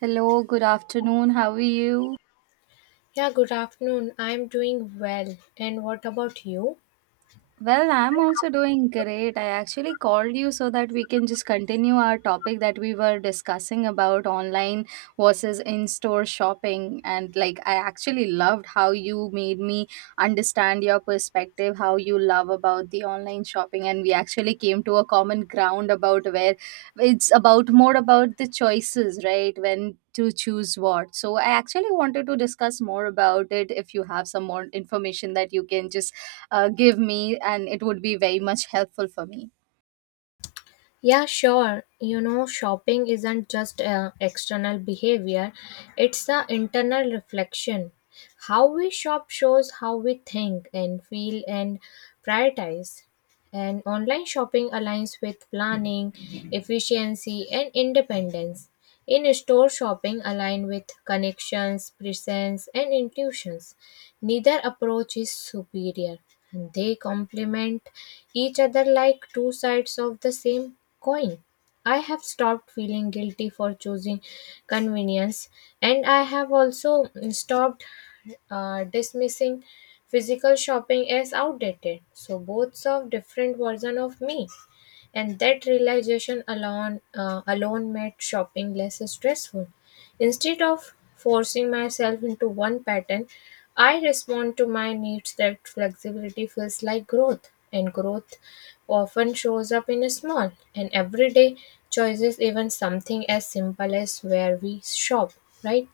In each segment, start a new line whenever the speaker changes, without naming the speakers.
Hello, good afternoon. How are you?
Yeah, good afternoon. I'm doing well. And what about you?
Well, I'm also doing great. I actually called you so that we can just continue our topic that we were discussing about online versus in store shopping. And like, I actually loved how you made me understand your perspective, how you love about the online shopping. And we actually came to a common ground about where it's about more about the choices, right? When to choose what. So, I actually wanted to discuss more about it if you have some more information that you can just give me, and it would be very much helpful for me.
Yeah, sure. You know, shopping isn't just external behavior, it's an internal reflection. How we shop shows how we think and feel and prioritize. And online shopping aligns with planning, efficiency, and independence. In store shopping align with connections, presence, and intuitions. Neither approach is superior, and they complement each other like two sides of the same coin. I have stopped feeling guilty for choosing convenience, and I have also stopped dismissing physical shopping as outdated. So, both serve different version of me, and that realization alone made shopping less stressful. Instead of forcing myself into one pattern, I respond to my needs that flexibility feels like growth, and growth often shows up in small and everyday choices, even something as simple as where we shop, right?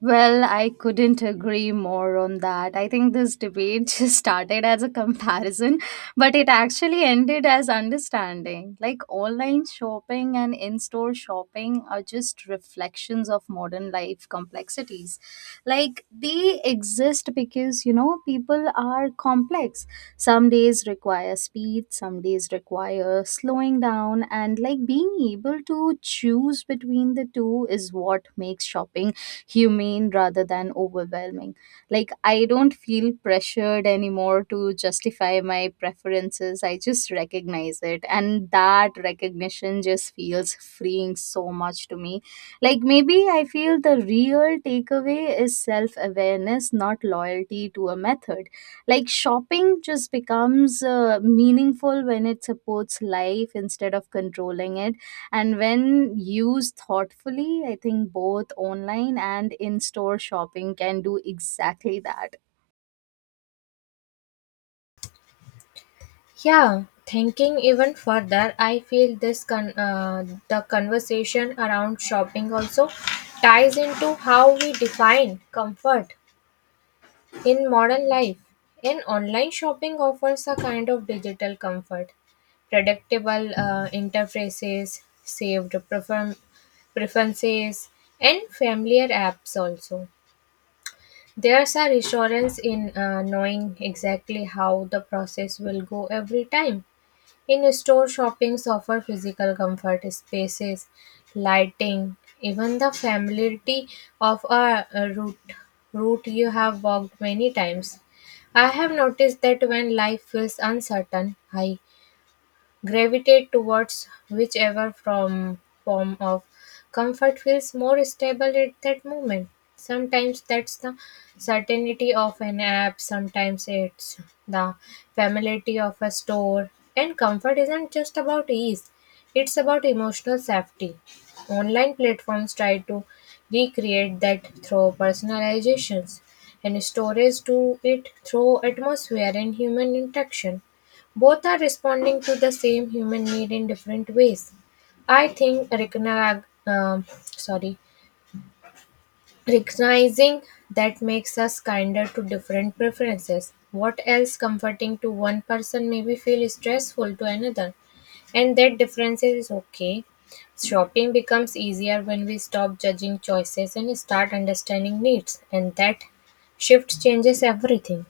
Well, I couldn't agree more on that. I think this debate just started as a comparison, but it actually ended as understanding. Like online shopping and in store shopping are just reflections of modern life complexities. Like they exist because, you know, people are complex. Some days require speed, some days require slowing down, and like being able to choose between the two is what makes shopping humane rather than overwhelming. Like, I don't feel pressured anymore to justify my preferences. I just recognize it. And that recognition just feels freeing so much to me. Like, maybe I feel the real takeaway is self awareness, not loyalty to a method. Like, shopping just becomes meaningful when it supports life instead of controlling it, and when used thoughtfully, I think both online and in store shopping can do exactly that.
Yeah, thinking even further, I feel the conversation around shopping also ties into how we define comfort. In modern life, an online shopping offers a kind of digital comfort, predictable interfaces, saved preferences, and familiar apps also. There's a reassurance in knowing exactly how the process will go every time. In store shoppings offer physical comfort, spaces, lighting, even the familiarity of a route you have walked many times. I have noticed that when life feels uncertain, I gravitate towards whichever from form of comfort feels more stable at that moment. Sometimes that's the certainty of an app, sometimes it's the familiarity of a store. And comfort isn't just about ease, it's about emotional safety. Online platforms try to recreate that through personalizations, and stories do it through atmosphere and human interaction. Both are responding to the same human need in different ways. I think recognizing that makes us kinder to different preferences. What else comforting to one person may be feel stressful to another, and that difference is okay. Shopping becomes easier when we stop judging choices and start understanding needs, and that shift changes everything.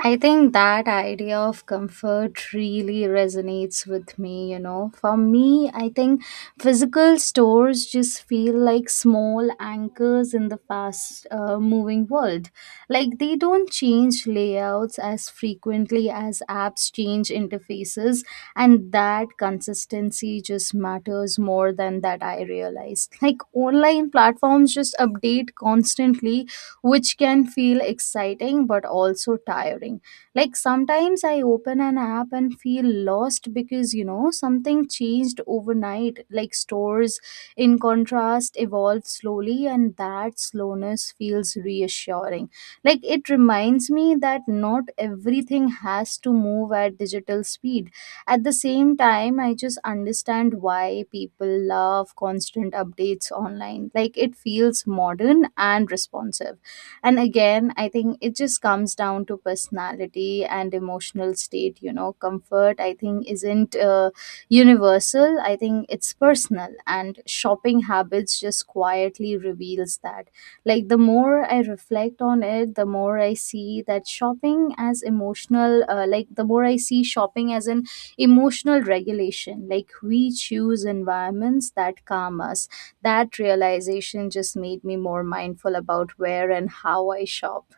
I think that idea of comfort really resonates with me, you know. For me, I think physical stores just feel like small anchors in the fast moving world. Like they don't change layouts as frequently as apps change interfaces, and that consistency just matters more than that I realized. Like online platforms just update constantly, which can feel exciting but also tiring. Like sometimes I open an app and feel lost because you know something changed overnight. Like stores, in contrast, evolve slowly, and that slowness feels reassuring. Like it reminds me that not everything has to move at digital speed. At the same time, I just understand why people love constant updates online. Like it feels modern and responsive, and again I think it just comes down to personality and emotional state, you know. Comfort, I think, isn't universal. I think it's personal, and shopping habits just quietly reveals that. Like the more I reflect on it, the more I see that shopping as emotional, like the more I see shopping as an emotional regulation. Like we choose environments that calm us. That realization just made me more mindful about where and how I shop.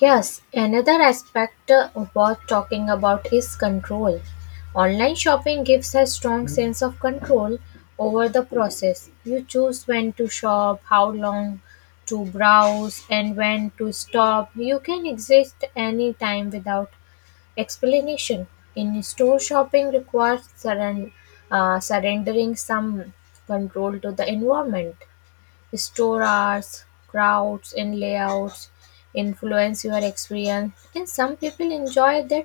Yes, another aspect worth talking about is control. Online shopping gives a strong sense of control over the process. You choose when to shop, how long to browse, and when to stop. You can exist any time without explanation. In store shopping requires surrendering some control to the environment. Store hours, crowds, and layouts influence your experience, and some people enjoy that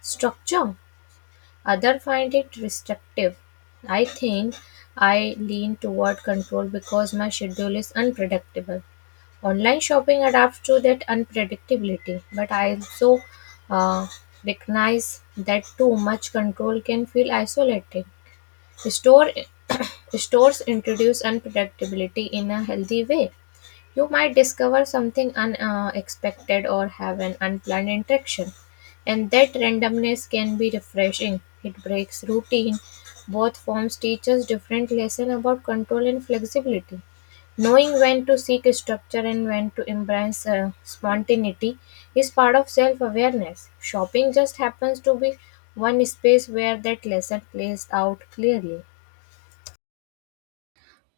structure, others find it restrictive. I think I lean toward control because my schedule is unpredictable. Online shopping adapts to that unpredictability, but I also uh, recognize that too much control can feel isolating. Store stores introduce unpredictability in a healthy way. You might discover something unexpected or have an unplanned interaction, and that randomness can be refreshing. It breaks routine. Both forms teach us different lessons about control and flexibility. Knowing when to seek structure and when to embrace spontaneity is part of self awareness. Shopping just happens to be one space where that lesson plays out clearly.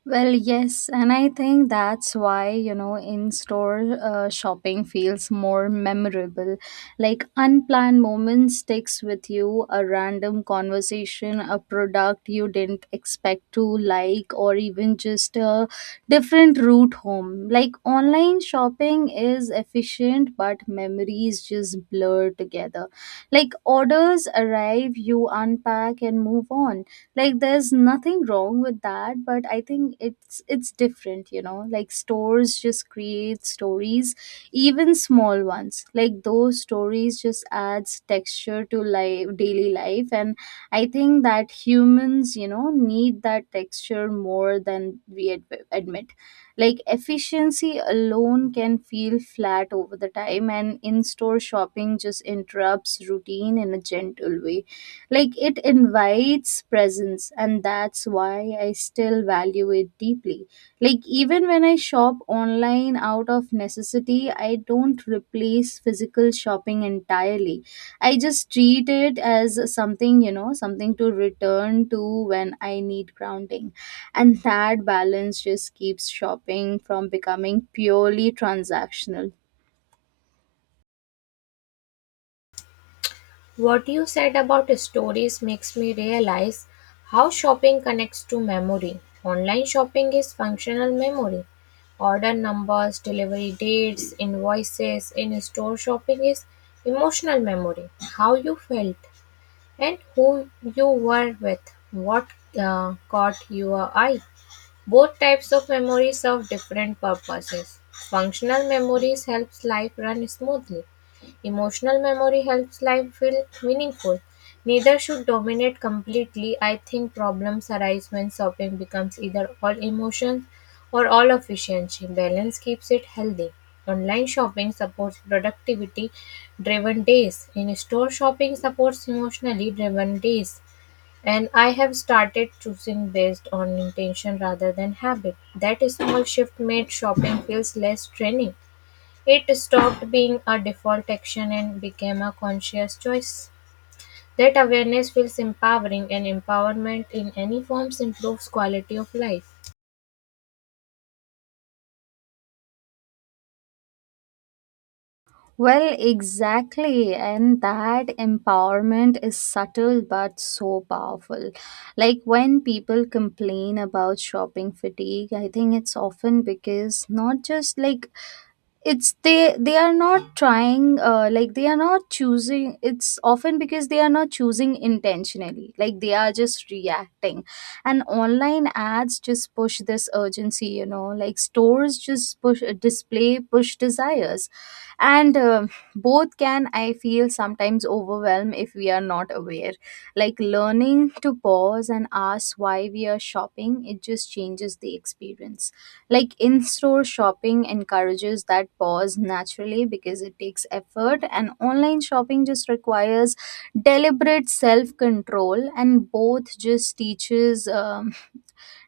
Well, yes, and I think that's why, you know, in store shopping feels more memorable. Like unplanned moments sticks with you, a random conversation, a product you didn't expect to like, or even just a different route home. Like online shopping is efficient, but memories just blur together. Like orders arrive, you unpack and move on. Like there's nothing wrong with that, but I think it's different, you know. Like stores just create stories, even small ones. Like those stories just adds texture to life, daily life. And I think that humans, you know, need that texture more than we admit. Like efficiency alone can feel flat over the time, and in-store shopping just interrupts routine in a gentle way. Like it invites presence, and that's why I still value it deeply. Like, even when I shop online out of necessity, I don't replace physical shopping entirely. I just treat it as something, you know, something to return to when I need grounding. And that balance just keeps shopping from becoming purely transactional.
What you said about stories makes me realize how shopping connects to memory. Online shopping is functional memory. Order numbers, delivery dates, invoices. In store shopping is emotional memory. How you felt and who you were with. What caught your eye. Both types of memory serve different purposes. Functional memories helps life run smoothly. Emotional memory helps life feel meaningful. Neither should dominate completely. I think problems arise when shopping becomes either all emotions or all efficiency. Balance keeps it healthy. Online shopping supports productivity driven days. In store shopping supports emotionally driven days. And I have started choosing based on intention rather than habit. That small shift made shopping feels less draining. It stopped being a default action and became a conscious choice. That awareness feels empowering, and empowerment in any forms improves quality of life.
Well, exactly. And that empowerment is subtle but so powerful. Like when people complain about shopping fatigue, I think it's often because not just like it's they are not trying, like they are not choosing. It's often because they are not choosing intentionally. Like they are just reacting, and online ads just push this urgency, you know. Like stores just push, display push desires. And both can, I feel, sometimes overwhelm if we are not aware. Like learning to pause and ask why we are shopping, it just changes the experience. Like in-store shopping encourages that pause naturally because it takes effort, and online shopping just requires deliberate self-control, and both just teaches, um,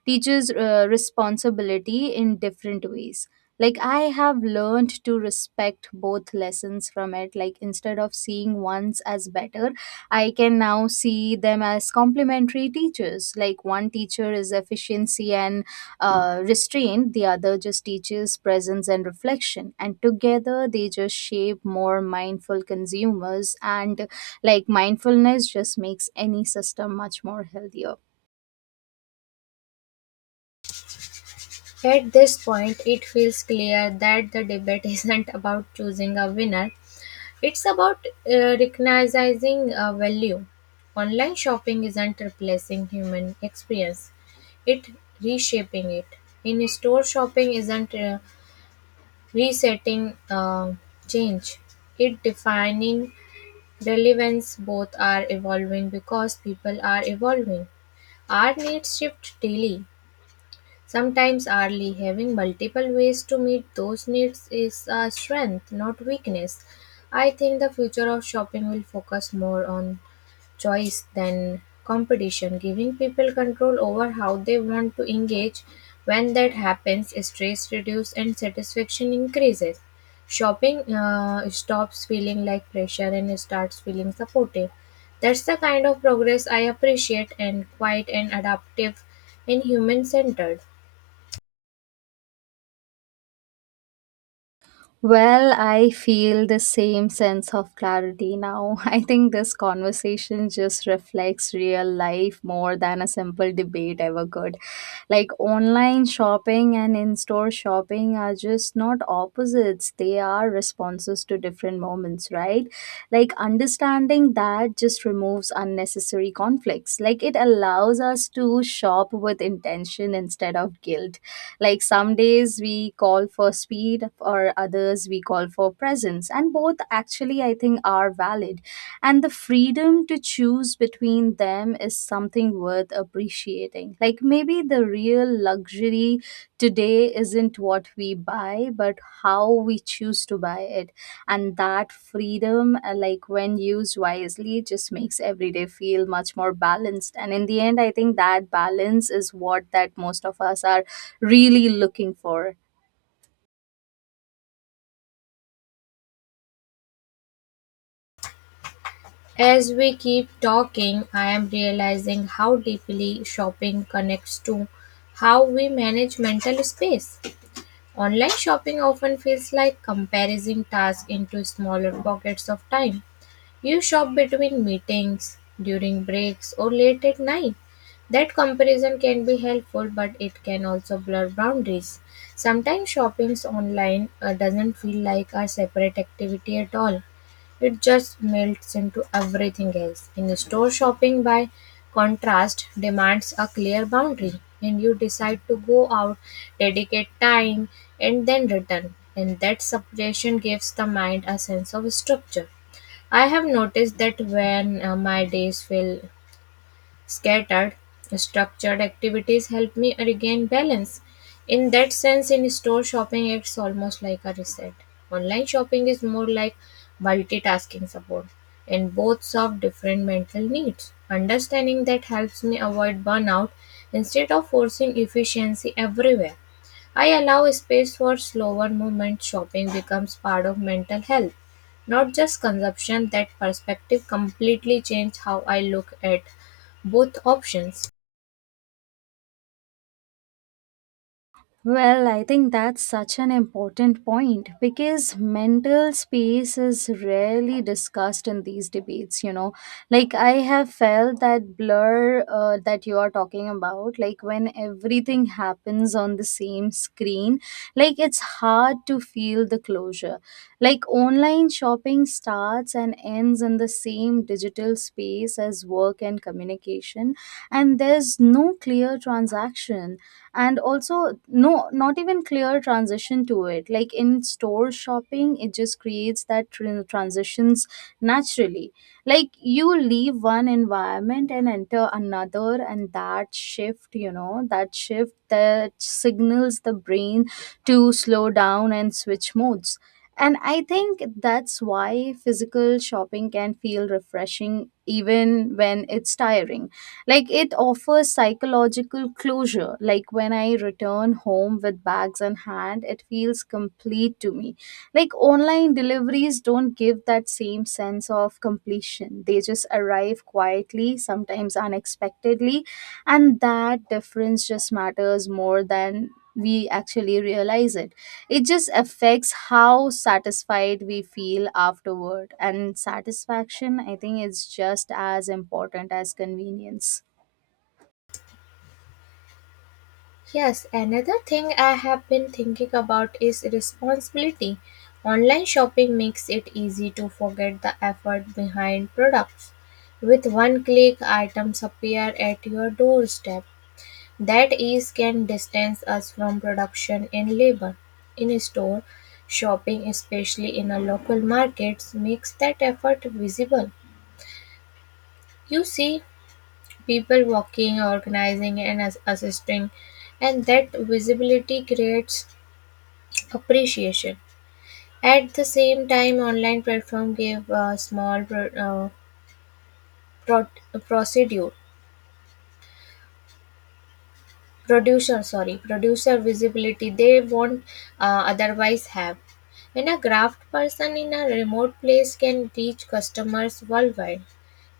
teaches uh, responsibility in different ways. Like I have learned to respect both lessons from it. Like instead of seeing ones as better, I can now see them as complementary teachers. Like one teacher is efficiency and restraint, the other just teaches presence and reflection, and together they just shape more mindful consumers. And like mindfulness just makes any system much more healthier.
At this point, it feels clear that the debate isn't about choosing a winner, it's about recognizing a value. Online shopping isn't replacing human experience, it reshaping it. In store shopping isn't resetting change, it defining relevance. Both are evolving because people are evolving. Our needs shift daily. Sometimes early having multiple ways to meet those needs is a strength, not weakness. I think the future of shopping will focus more on choice than competition, giving people control over how they want to engage. When that happens, stress reduces and satisfaction increases. Shopping stops feeling like pressure and starts feeling supportive. That's the kind of progress I appreciate and quiet and adaptive and human centered.
Well, I feel the same sense of clarity now. I think this conversation just reflects real life more than a simple debate ever could. Like online shopping and in store shopping are just not opposites, they are responses to different moments, right? Like understanding that just removes unnecessary conflicts. Like it allows us to shop with intention instead of guilt. Like some days we call for speed, or others we call for presence, and both actually I think are valid. And the freedom to choose between them is something worth appreciating. Like maybe the real luxury today isn't what we buy, but how we choose to buy it. And that freedom, like when used wisely, just makes every day feel much more balanced, and in the end I think that balance is what that most of us are really looking for.
As we keep talking, I am realizing how deeply shopping connects to how we manage mental space. Online shopping often feels like compressing tasks into smaller pockets of time, you shop between meetings, during breaks, or late at night. That comparison can be helpful, but it can also blur boundaries. Sometimes shopping online doesn't feel like a separate activity at all. It just melts into everything else. In store shopping, by contrast, demands a clear boundary, and you decide to go out, dedicate time, and then return. And that separation gives the mind a sense of structure. I have noticed that when my days feel scattered, structured activities help me regain balance. In that sense, in store shopping, it's almost like a reset. Online shopping is more like multitasking support, and both serve different mental needs. Understanding that helps me avoid burnout instead of forcing efficiency everywhere. I allow space for slower movement. Shopping becomes part of mental health, not just consumption. That perspective completely changed how I look at both options.
Well, I think that's such an important point because mental space is rarely discussed in these debates, you know. Like, I have felt that blur that you are talking about, like, when everything happens on the same screen, like, it's hard to feel the closure. Like, online shopping starts and ends in the same digital space as work and communication, and there's no clear transaction, and also no, not even clear transition to it. Like in store shopping it just creates that transitions naturally. Like you leave one environment and enter another, and that shift, you know, that shift that signals the brain to slow down and switch modes. And I think that's why physical shopping can feel refreshing even when it's tiring. Like it offers psychological closure. Like when I return home with bags in hand, it feels complete to me. Like online deliveries don't give that same sense of completion. They just arrive quietly, sometimes unexpectedly, and that difference just matters more than we actually realize it. It just affects how satisfied we feel afterward, and satisfaction I think is just as important as convenience.
Yes, another thing I have been thinking about is responsibility. Online shopping makes it easy to forget the effort behind products. With one click, items appear at your doorstep. That ease can distance us from production and labor. In store shopping, especially in a local markets, makes that effort visible. You see people walking, organizing, and assisting, and that visibility creates appreciation. At the same time, online platform give a small pro- pro- procedure producer sorry producer visibility they won't otherwise have. And a craft person in a remote place can reach customers worldwide.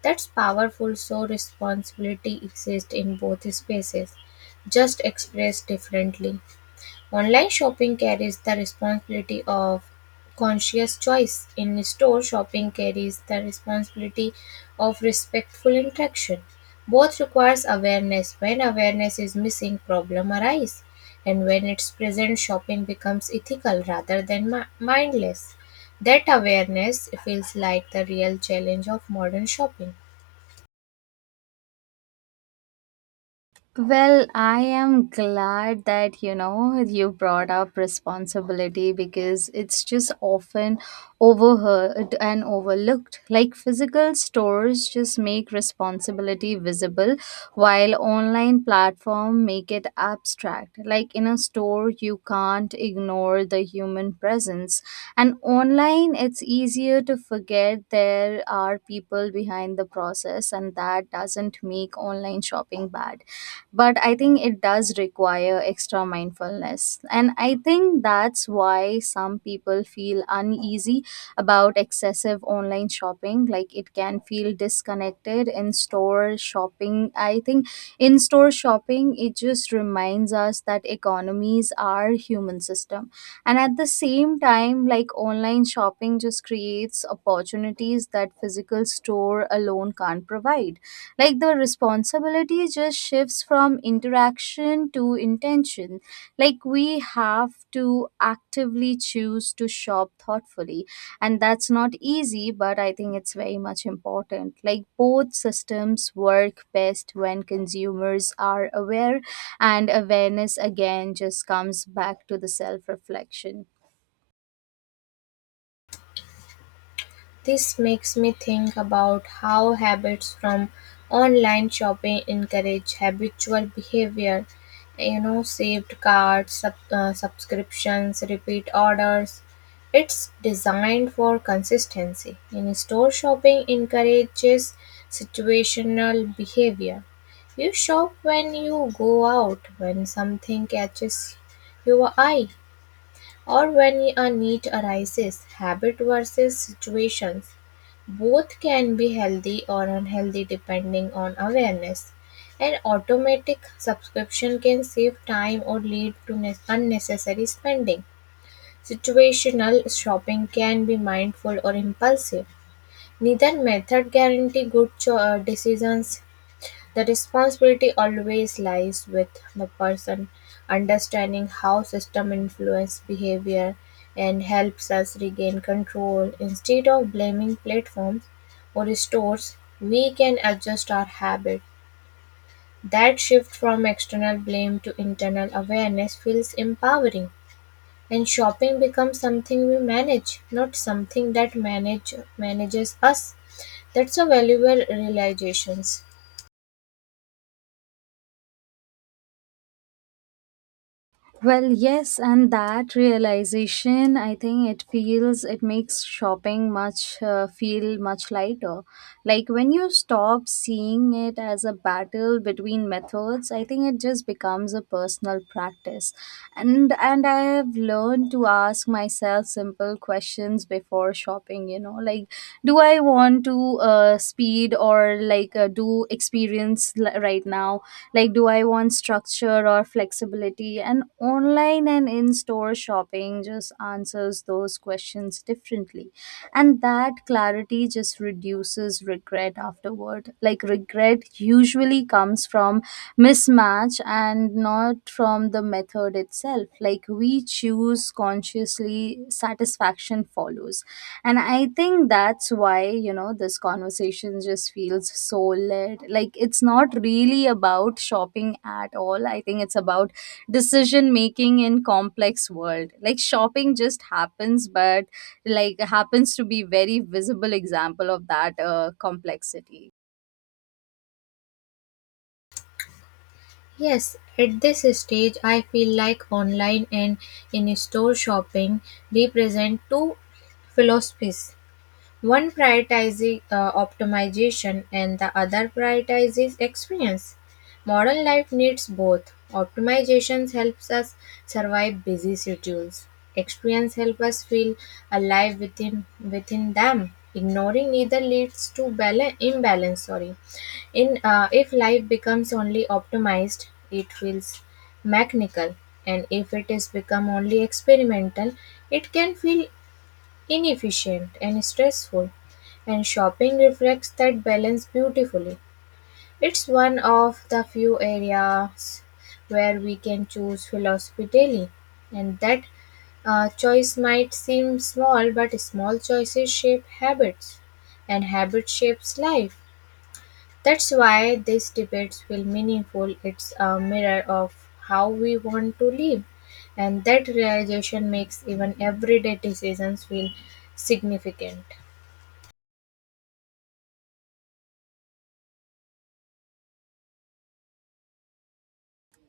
That's powerful, so responsibility exists in both spaces, just expressed differently. Online shopping carries the responsibility of conscious choice. In store shopping carries the responsibility of respectful interaction. Both requires awareness. When awareness is missing, problem arise. And when it's present, shopping becomes ethical rather than mindless. That awareness feels like the real challenge of modern shopping.
Well, I am glad that you know you brought up responsibility because it's just often overheard and overlooked. Like physical stores just make responsibility visible, while online platform make it abstract. Like in a store you can't ignore the human presence, and online it's easier to forget there are people behind the process. And that doesn't make online shopping bad, but I think it does require extra mindfulness. And I think that's why some people feel uneasy about excessive online shopping. Like it can feel disconnected. In store shopping i think in store shopping it just reminds us that economies are human system. And at the same time, like online shopping just creates opportunities that physical store alone can't provide. Like the responsibility just shifts from interaction to intention. Like we have to actively choose to shop thoughtfully. And that's not easy, but I think it's very much important. Like both systems work best when consumers are aware, and awareness again just comes back to the self reflection.
This makes me think about how habits from online shopping encourage habitual behavior, you know, saved cards, subscriptions, repeat orders. It's designed for consistency. In store shopping encourages situational behavior. You shop when you go out, when something catches your eye, or when a need arises, habit versus situations. Both can be healthy or unhealthy depending on awareness. An automatic subscription can save time or lead to unnecessary spending. Situational shopping can be mindful or impulsive. Neither method guarantee good decisions, the responsibility always lies with the person, understanding how system influence behavior and helps us regain control. Instead of blaming platforms or stores, we can adjust our habit. That shift from external blame to internal awareness feels empowering. And shopping becomes something we manage, not something that manages us. That's a valuable realization.
Well, yes, and that realization, I think it feels, it makes shopping much, feel much lighter. Like when you stop seeing it as a battle between methods, I think it just becomes a personal practice. And I have learned to ask myself simple questions before shopping. You know, like do I want to, speed, or like do experience right now? Like do I want structure or flexibility? And online and in store shopping just answers those questions differently, and that clarity just reduces regret afterward. Like regret usually comes from mismatch and not from the method itself. Like we choose consciously, satisfaction follows. And I think that's why, you know, this conversation just feels so lit. Like it's not really about shopping at all. I think it's about decision making in complex world. Like shopping just happens, but like happens to be very visible example of that complexity.
Yes, at this stage, I feel like online and in store shopping represent two philosophies. One prioritizes optimization and the other prioritizes experience. Modern life needs both. Optimization helps us survive busy schedules. Experience helps us feel alive within them. Ignoring either leads to balance, imbalance. Sorry, in if life becomes only optimized, it feels mechanical, and if it is become only experimental, it can feel inefficient, and stressful, and shopping reflects that balance beautifully. It's one of the few areas where we can choose philosophy daily, and that choice might seem small, but small choices shape habits, and habit shapes life. That's why these debates feel meaningful. It's a mirror of how we want to live. And that realization makes even everyday decisions feel significant.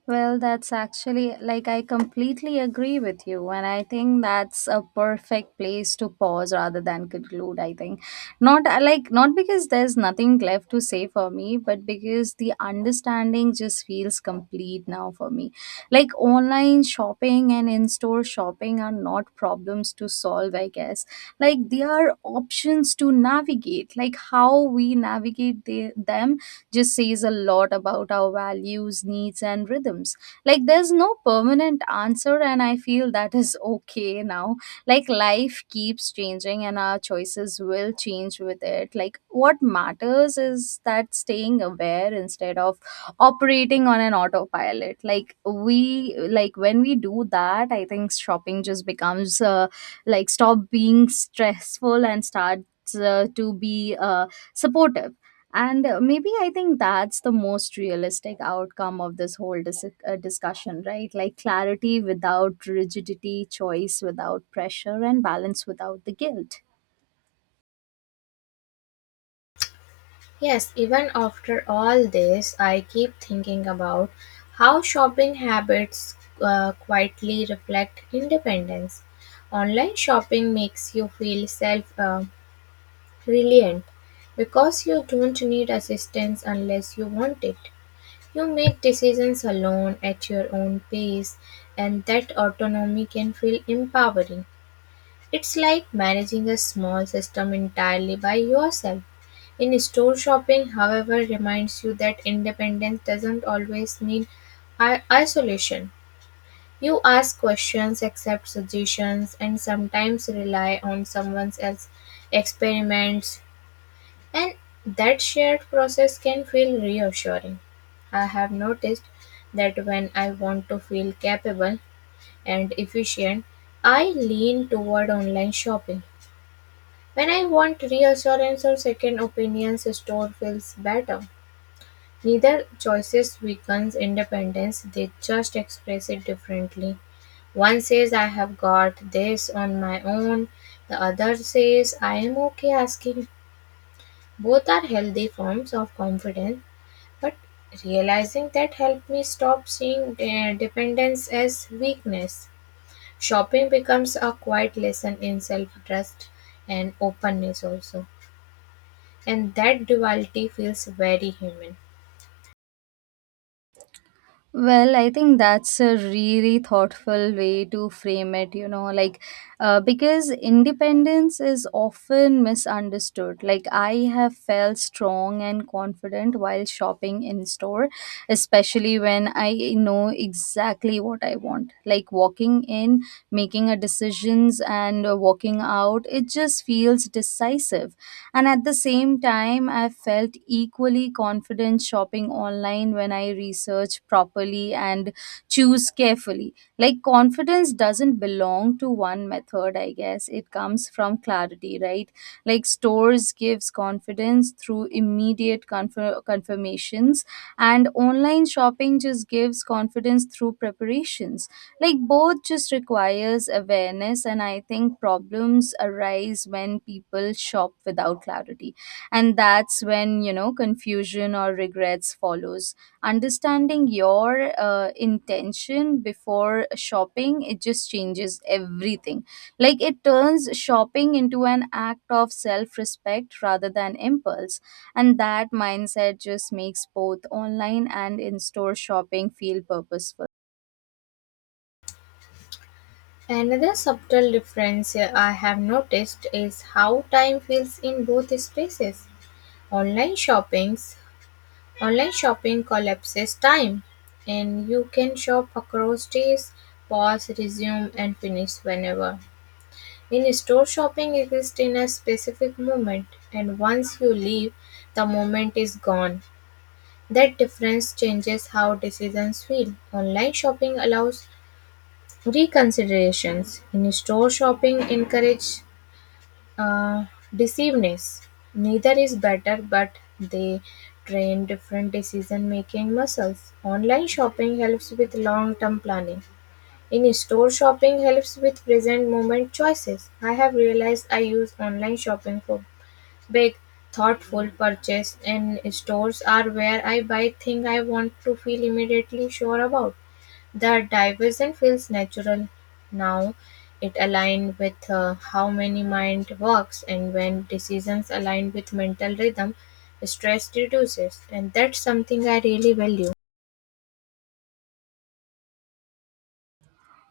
Well, that's actually like I completely agree with you, and I think that's a perfect place to pause rather than conclude. I think not, I like not because there's nothing left to say for me, but because the understanding just feels complete now for me. Like, online shopping and in store shopping are not problems to solve, I guess. Like, they are options to navigate, like how we navigate them just says a lot about our values, needs, and rhythms. Like, there's no permanent answer, and I feel that is okay now. Like, life keeps changing, and our choices will change with it. Like, what matters is that staying aware instead of operating on an autopilot. Like, we, like, when we do that, I think shopping just becomes like stop being stressful and starts to be uh, supportive and maybe I think that's the most realistic outcome of this whole discussion, right? Like, clarity without rigidity, choice without pressure, and balance without the guilt.
Yes, even after all this, I keep thinking about how shopping habits quietly reflect independence. Online shopping makes you feel self reliant because you don't need assistance unless you want it. You make decisions alone at your own pace, and that autonomy can feel empowering. It's like managing a small system entirely by yourself. In store shopping, however, reminds you that independence doesn't always mean isolation. You ask questions, accept suggestions, and sometimes rely on someone else's experiments and that shared process can feel reassuring. I have noticed that when I want to feel capable and efficient, I lean toward online shopping. When I want reassurance or second opinions, a store feels better. Neither choices weakens independence, they just express it differently. One says, I have got this on my own. The other says, I am okay asking. Both are healthy forms of confidence. But realizing that helped me stop seeing dependence as weakness. Shopping becomes a quiet lesson in self trust and openness, also. And that duality feels very human.
Well, I think that's a really thoughtful way to frame it, you know, like because independence is often misunderstood. Like, I have felt strong and confident while shopping in store, especially when I know exactly what I want. Like, walking in, making a decisions, and walking out, it just feels decisive. And at the same time, I felt equally confident shopping online when I research properly and choose carefully. Like, confidence doesn't belong to one method, I guess. It comes from clarity, right? Like, stores gives confidence through immediate confirmations, and online shopping just gives confidence through preparations. Like, both just requires awareness, and I think problems arise when people shop without clarity, and that's when, you know, confusion or regrets follows. Understanding your intention before shopping, it just changes everything. Like, it turns shopping into an act of self respect rather than impulse, and that mindset just makes both online and in store shopping feel purposeful.
Another subtle difference I have noticed is how time feels in both spaces. Online shoppings, online shopping collapses time, and you can shop across days, pause, resume, and finish whenever. In store shopping exists in a specific moment and once you leave the moment is gone. That difference changes how decisions feel. Online shopping allows reconsiderations. In store shopping encourages uh, deceiveness. Neither is better but they train different decision making muscles. Online shopping helps with long term planning. In-store shopping helps with present-moment choices. I have realized I use online shopping for big, thoughtful purchase, and stores are where I buy things I want to feel immediately sure about. The diversion feels natural now. It aligned with how many mind works, and when decisions align with mental rhythm, stress reduces, and that's something I really value.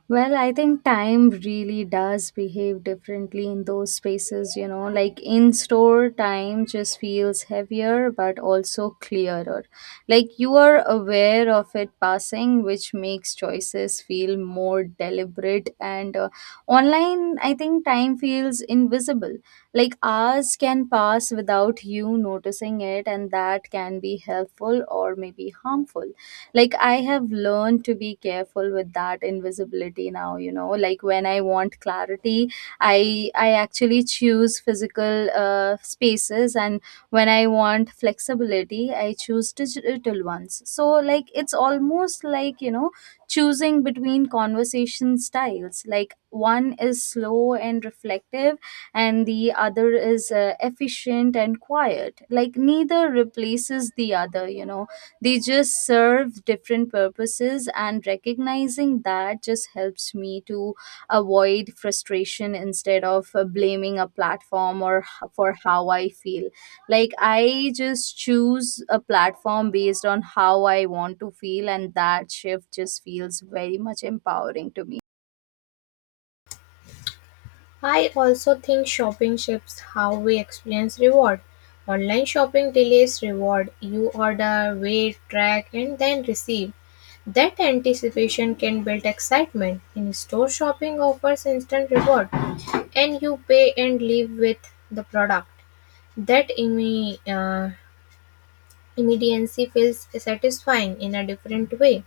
Well, I think time really does behave differently in those spaces, you know, like in store, time just feels heavier but also clearer. Like, you are aware of it passing, which makes choices feel more deliberate. And online, I think time feels invisible. Like, hours can pass without you noticing it, and that can be helpful or maybe harmful. Like, I have learned to be careful with that invisibility now, you know, like when I want clarity, I actually choose physical spaces, and when I want flexibility, I choose digital ones. So like, it's almost like, you know, choosing between conversation styles. Like, one is slow and reflective, and the other is efficient and quiet. Like, neither replaces the other, you know, they just serve different purposes, and recognizing that just helps me to avoid frustration instead of blaming a platform or for how I feel. Like, I just choose a platform based on how I want to feel, and that shift just feels very much empowering to me.
I also think shopping shapes how we experience reward. Online shopping delays reward. You order, wait, track, and then receive. That anticipation can build excitement. In store shopping offers instant reward, and you pay and leave with the product. That immediacy feels satisfying in a different way.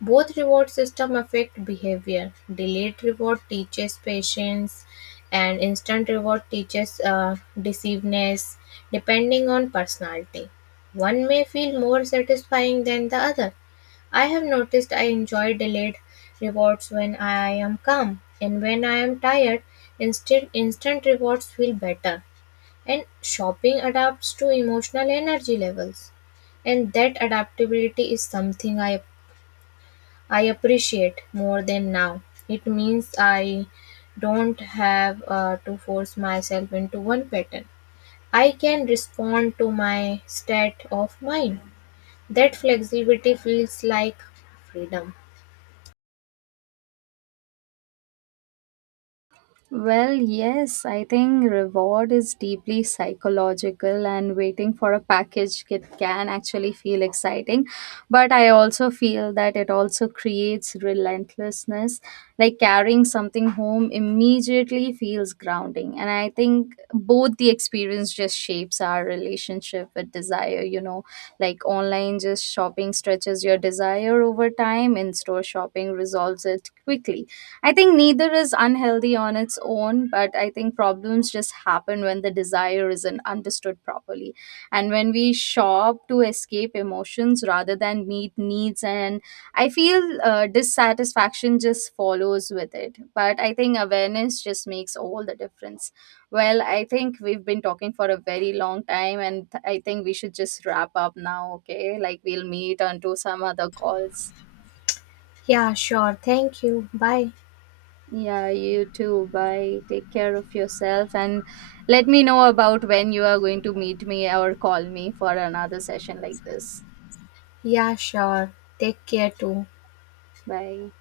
Both reward systems affect behavior: delayed reward teaches patience and instant reward teaches deceiveness, depending on personality. One may feel more satisfying than the other. I have noticed I enjoy delayed rewards when I am calm, and when I am tired, instant rewards feel better. And shopping adapts to emotional energy levels, and that adaptability is something I appreciate more than now. It means I don't have to force myself into one pattern. I can respond to my state of mind. That flexibility feels like freedom.
Well, yes, I think reward is deeply psychological, and waiting for a package, it can actually feel exciting. But I also feel that it also creates relentlessness. Like, carrying something home immediately feels grounding. And I think both the experience just shapes our relationship with desire, you know, like online just shopping stretches your desire over time, in store shopping resolves it quickly. I think neither is unhealthy on its own, but I think problems just happen when the desire isn't understood properly. And when we shop to escape emotions rather than meet needs, and I feel dissatisfaction just follows with it. But I think awareness just makes all the difference. Well, I think we've been talking for a very long time, and I think we should just wrap up now, okay? Like, we'll meet onto some other calls.
Yeah, sure. Thank you. Bye.
Yeah, you too. Bye. Take care of yourself and let me know about when you are going to meet me or call me for another session like this.
Yeah, sure. Take care too.
Bye.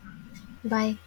Bye.